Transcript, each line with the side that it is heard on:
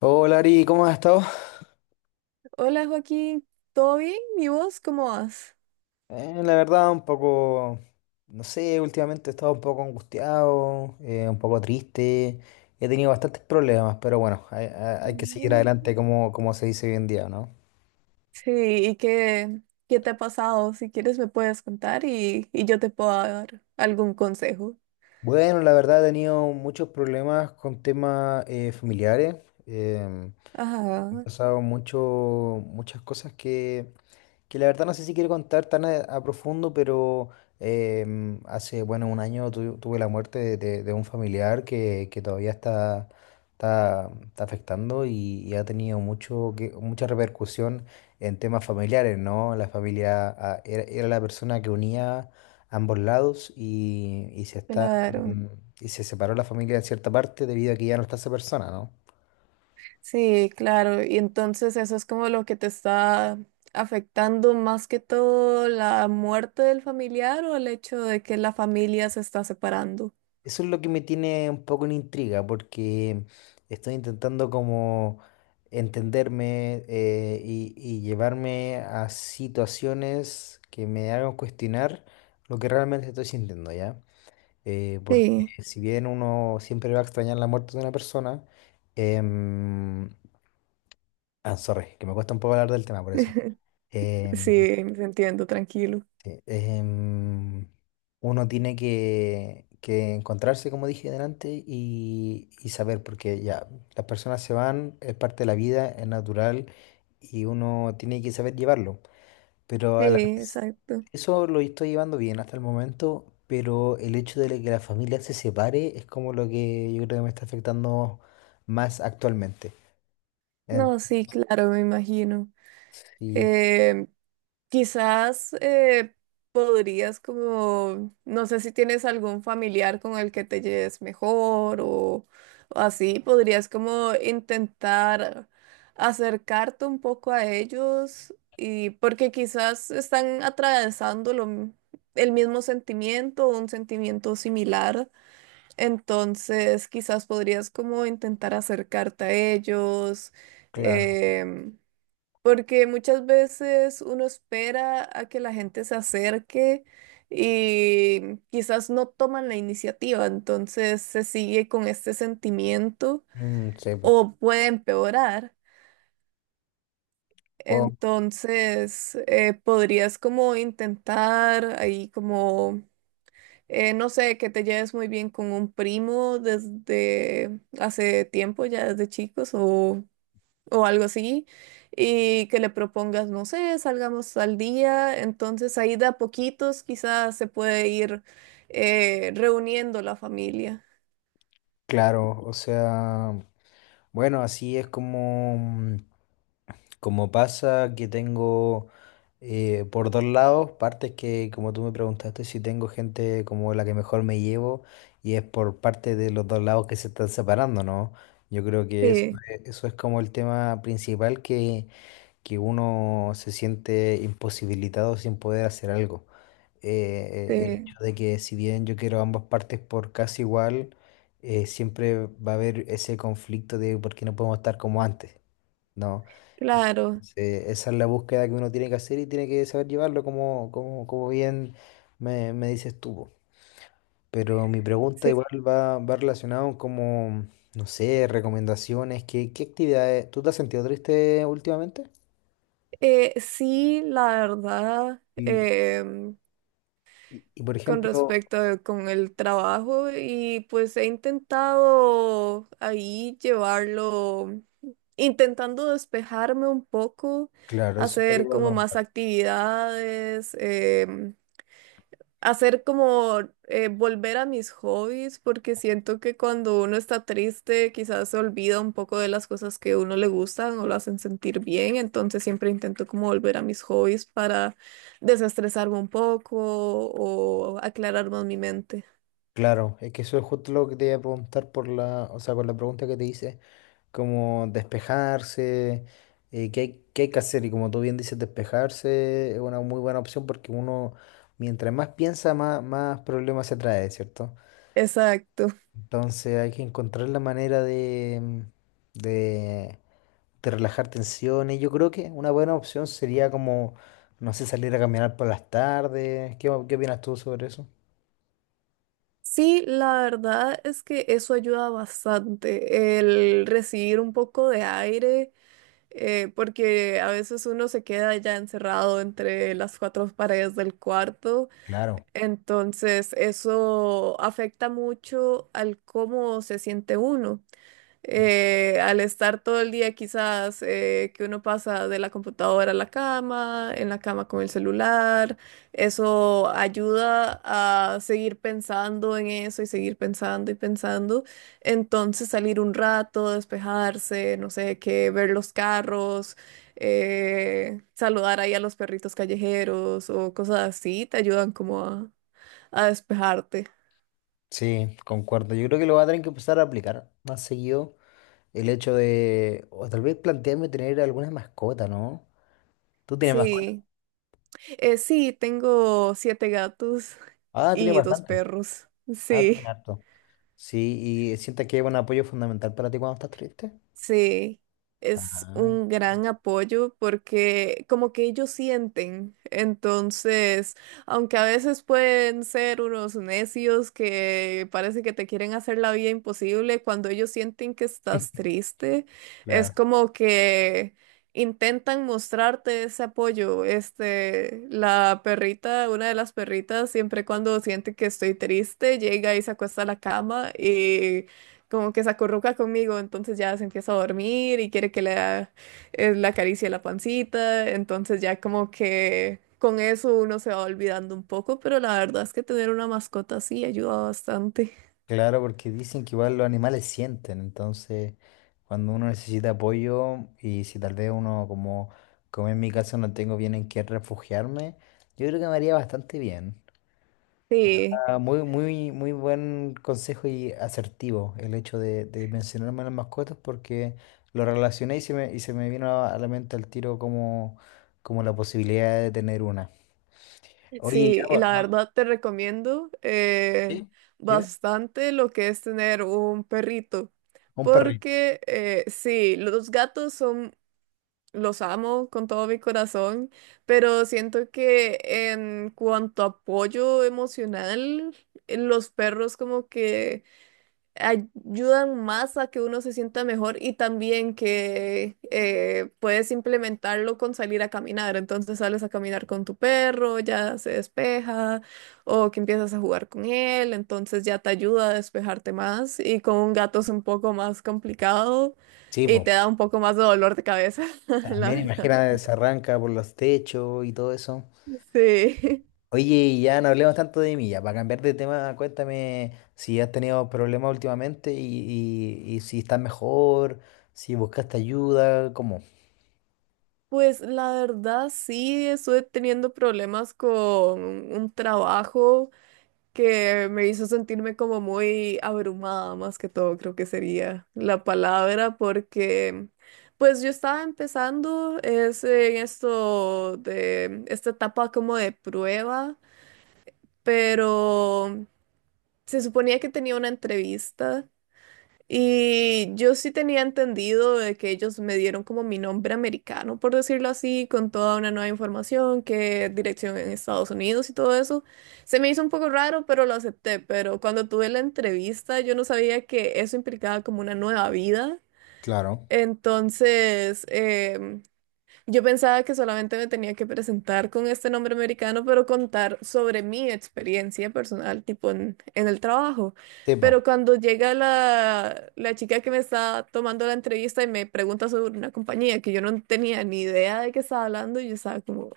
left: Hola Ari, ¿cómo has estado?
right: Hola Joaquín, ¿todo bien? ¿Y vos cómo vas?
left: La verdad, un poco, no sé, últimamente he estado un poco angustiado, un poco triste, he tenido bastantes problemas, pero bueno, hay que seguir
right: Mm,
left: adelante como, como se dice hoy en día, ¿no?
right: sí, ¿y qué, qué te ha pasado? Si quieres me puedes contar y yo te puedo dar algún consejo.
left: Bueno, la verdad he tenido muchos problemas con temas familiares. em, Han
right: Ajá,
left: pasado mucho, muchas cosas que la verdad no sé si quiero contar tan a profundo, pero hace, bueno, un año tuve la muerte de un familiar que todavía está, está afectando y ha tenido mucho, que, mucha repercusión en temas familiares, ¿no? La familia era la persona que unía ambos lados y se está,
right: claro.
left: y se separó la familia en cierta parte debido a que ya no está esa persona, ¿no?
right: Sí, claro. ¿Y entonces eso es como lo que te está afectando más que todo, la muerte del familiar o el hecho de que la familia se está separando?
left: Eso es lo que me tiene un poco en intriga, porque estoy intentando como entenderme, y llevarme a situaciones que me hagan cuestionar lo que realmente estoy sintiendo, ¿ya? Porque
right: Sí,
left: si bien uno siempre va a extrañar la muerte de una persona, em, sorry, que me cuesta un poco hablar del tema por eso.
right: sí,
left: Em,
right: te entiendo, tranquilo.
left: Sí, uno tiene que encontrarse, como dije delante, y saber, porque ya, las personas se van, es parte de la vida, es natural, y uno tiene que saber llevarlo. Pero
right: Sí,
left: a la vez,
right: exacto.
left: eso lo estoy llevando bien hasta el momento, pero el hecho de que la familia se separe es como lo que yo creo que me está afectando más actualmente. En-
right: No, sí, claro, me imagino.
left: sí,
right: Eh, Quizás podrías como, no sé si tienes algún familiar con el que te lleves mejor o así, podrías como intentar acercarte un poco a ellos, y porque quizás están atravesando el mismo sentimiento o un sentimiento similar, entonces quizás podrías como intentar acercarte a ellos.
left: claro.
right: em, Porque muchas veces uno espera a que la gente se acerque y quizás no toman la iniciativa, entonces se sigue con este sentimiento
left: Mm, sí, pues,
right: o puede empeorar.
left: bueno,
right: Entonces, podrías como intentar ahí como, no sé, que te lleves muy bien con un primo desde hace tiempo, ya desde chicos, o algo así, y que le propongas, no sé, salgamos al día, entonces ahí de a poquitos quizás se puede ir reuniendo la familia.
left: claro, o sea... Bueno, así es como, como pasa que tengo por dos lados, partes que como tú me preguntaste si tengo gente como la que mejor me llevo, y es por parte de los dos lados que se están separando, ¿no? Yo creo que eso,
right: Sí,
left: eso es como el tema principal que uno se siente imposibilitado sin poder hacer algo. El hecho
right: sí,
left: de que si bien yo quiero ambas partes por casi igual, siempre va a haber ese conflicto de por qué no podemos estar como antes, ¿no?
right: claro,
left: Entonces, esa es la búsqueda que uno tiene que hacer y tiene que saber llevarlo como, como bien me dices tú. Po. Pero mi pregunta
right: sí.
left: igual va relacionado como, no sé, recomendaciones, qué actividades? ¿Tú te has sentido triste últimamente?
right: Sí, la verdad,
left: Y, por ejemplo,
right: con el trabajo, y pues he intentado ahí llevarlo, intentando despejarme un poco,
left: claro, eso es lo que te
right: hacer
left: iba a
right: como más
left: preguntar.
right: actividades. Hacer como volver a mis hobbies, porque siento que cuando uno está triste, quizás se olvida un poco de las cosas que a uno le gustan o lo hacen sentir bien, entonces siempre intento como volver a mis hobbies para desestresarme un poco o aclarar más mi mente.
left: Claro, es que eso es justo lo que te iba a preguntar por la, o sea, con la pregunta que te hice, como despejarse, qué hay que hacer. Y como tú bien dices, despejarse es una muy buena opción porque uno, mientras más piensa, más problemas se trae, ¿cierto?
right: Exacto.
left: Entonces hay que encontrar la manera de, de, de relajar tensiones. Yo creo que una buena opción sería como, no sé, salir a caminar por las tardes. Qué opinas tú sobre eso?
right: Sí, la verdad es que eso ayuda bastante, el recibir un poco de aire, porque a veces uno se queda ya encerrado entre las cuatro paredes del cuarto.
left: Claro,
right: Entonces, eso afecta mucho al cómo se siente uno. Al estar todo el día, quizás que uno pasa de la computadora a la cama, en la cama con el celular, eso ayuda a seguir pensando en eso y seguir pensando y pensando. Entonces, salir un rato, despejarse, no sé, que ver los carros, saludar ahí a los perritos callejeros o cosas así, te ayudan como a despejarte.
left: sí, concuerdo. Yo creo que lo voy a tener que empezar a aplicar más seguido el hecho de, o tal vez plantearme tener alguna mascota, ¿no? ¿Tú tienes mascota?
right: Sí. Sí, tengo 7 gatos
left: Ah, tienes
right: y dos
left: bastante.
right: perros.
left: Ah,
right: Sí.
left: tienes harto. Sí, ¿y sientes que es un apoyo fundamental para ti cuando estás triste?
right: Sí, es
left: Ajá,
right: un gran apoyo porque como que ellos sienten, entonces, aunque a veces pueden ser unos necios que parece que te quieren hacer la vida imposible, cuando ellos sienten que estás triste, es
left: claro.
right: como que intentan mostrarte ese apoyo. Este, la perrita, una de las perritas, siempre cuando siente que estoy triste, llega y se acuesta a la cama y como que se acurruca conmigo, entonces ya se empieza a dormir y quiere que le da, la acaricie la pancita, entonces ya como que con eso uno se va olvidando un poco, pero la verdad es que tener una mascota así ayuda bastante.
left: Claro, porque dicen que igual los animales sienten, entonces cuando uno necesita apoyo y si tal vez uno como, como en mi caso no tengo bien en qué refugiarme, yo creo que me haría bastante bien.
right: Sí,
left: Ah, muy, muy, muy buen consejo y asertivo el hecho de mencionarme a las mascotas, porque lo relacioné y y se me vino a la mente al tiro como, como la posibilidad de tener una. Oye, ya,
right: sí, y
left: pues,
right: la
left: ¿no?
right: verdad te recomiendo
left: ¿Sí? Dime,
right: bastante lo que es tener un perrito,
left: un perrito.
right: porque sí, los gatos son, los amo con todo mi corazón, pero siento que en cuanto a apoyo emocional, los perros como que ayudan más a que uno se sienta mejor, y también que puedes implementarlo con salir a caminar. Entonces sales a caminar con tu perro, ya se despeja, o que empiezas a jugar con él, entonces ya te ayuda a despejarte más. Y con un gato es un poco más complicado
left: Sí,
right: y
left: pues,
right: te da un poco más de dolor de cabeza, la
left: también
right: verdad.
left: imagina, se arranca por los techos y todo eso.
right: Sí.
left: Oye, y ya no hablemos tanto de mí, ya, para cambiar de tema, cuéntame si has tenido problemas últimamente y si estás mejor, si buscaste ayuda, ¿cómo?
right: Pues la verdad sí, estuve teniendo problemas con un trabajo que me hizo sentirme como muy abrumada, más que todo, creo que sería la palabra, porque pues yo estaba empezando es en esto de esta etapa como de prueba, pero se suponía que tenía una entrevista y yo sí tenía entendido de que ellos me dieron como mi nombre americano, por decirlo así, con toda una nueva información, que dirección en Estados Unidos y todo eso. Se me hizo un poco raro, pero lo acepté. Pero cuando tuve la entrevista, yo no sabía que eso implicaba como una nueva vida.
left: Claro.
right: Entonces, yo pensaba que solamente me tenía que presentar con este nombre americano, pero contar sobre mi experiencia personal, tipo en el trabajo.
left: Sí,
right: Pero
left: po.
right: cuando llega la chica que me está tomando la entrevista y me pregunta sobre una compañía que yo no tenía ni idea de qué estaba hablando, yo estaba como,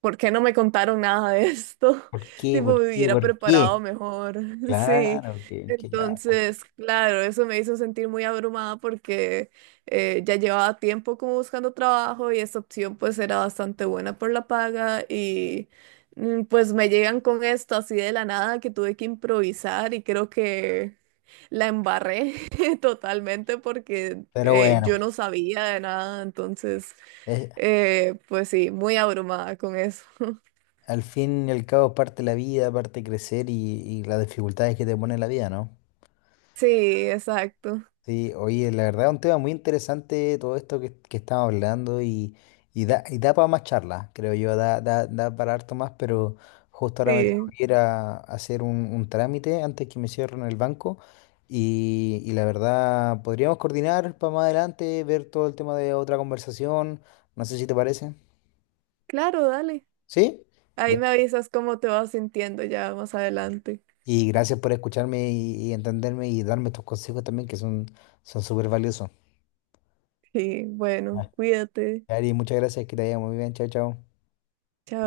right: ¿por qué no me contaron nada de esto?
left: ¿Por qué?
right: Tipo,
left: ¿Por
right: me
left: qué?
right: hubiera
left: Claro, ¿por qué?
right: preparado mejor. Sí.
left: Claro, que claro.
right: Entonces, claro, eso me hizo sentir muy abrumada porque ya llevaba tiempo como buscando trabajo y esta opción pues era bastante buena por la paga y mm, pues me llegan con esto así de la nada que tuve que improvisar y creo que la embarré. Totalmente, porque
left: Pero bueno,
right: yo no sabía de nada, entonces,
left: es-
right: pues sí, muy abrumada con eso.
left: al fin y al cabo, parte de la vida, parte crecer y las dificultades que te pone la vida, ¿no?
right: Sí, exacto.
left: Sí, oye, la verdad es un tema muy interesante todo esto que estamos hablando, y da para más charlas, creo yo, da para harto más, pero justo ahora me tengo
right: Sí,
left: que ir a hacer un trámite antes que me cierren el banco, y la verdad podríamos coordinar para más adelante, ver todo el tema de otra conversación, no sé si te parece.
right: claro, dale.
left: ¿Sí?
right: Ahí
left: Ya.
right: me avisas cómo te vas sintiendo ya más adelante.
left: Y gracias por escucharme y entenderme y darme estos consejos también que son súper valiosos.
right: Sí, bueno,
left: Ah,
right: cuídate.
left: Ari, muchas gracias, que te vaya muy bien, chao, chao.
right: Chao.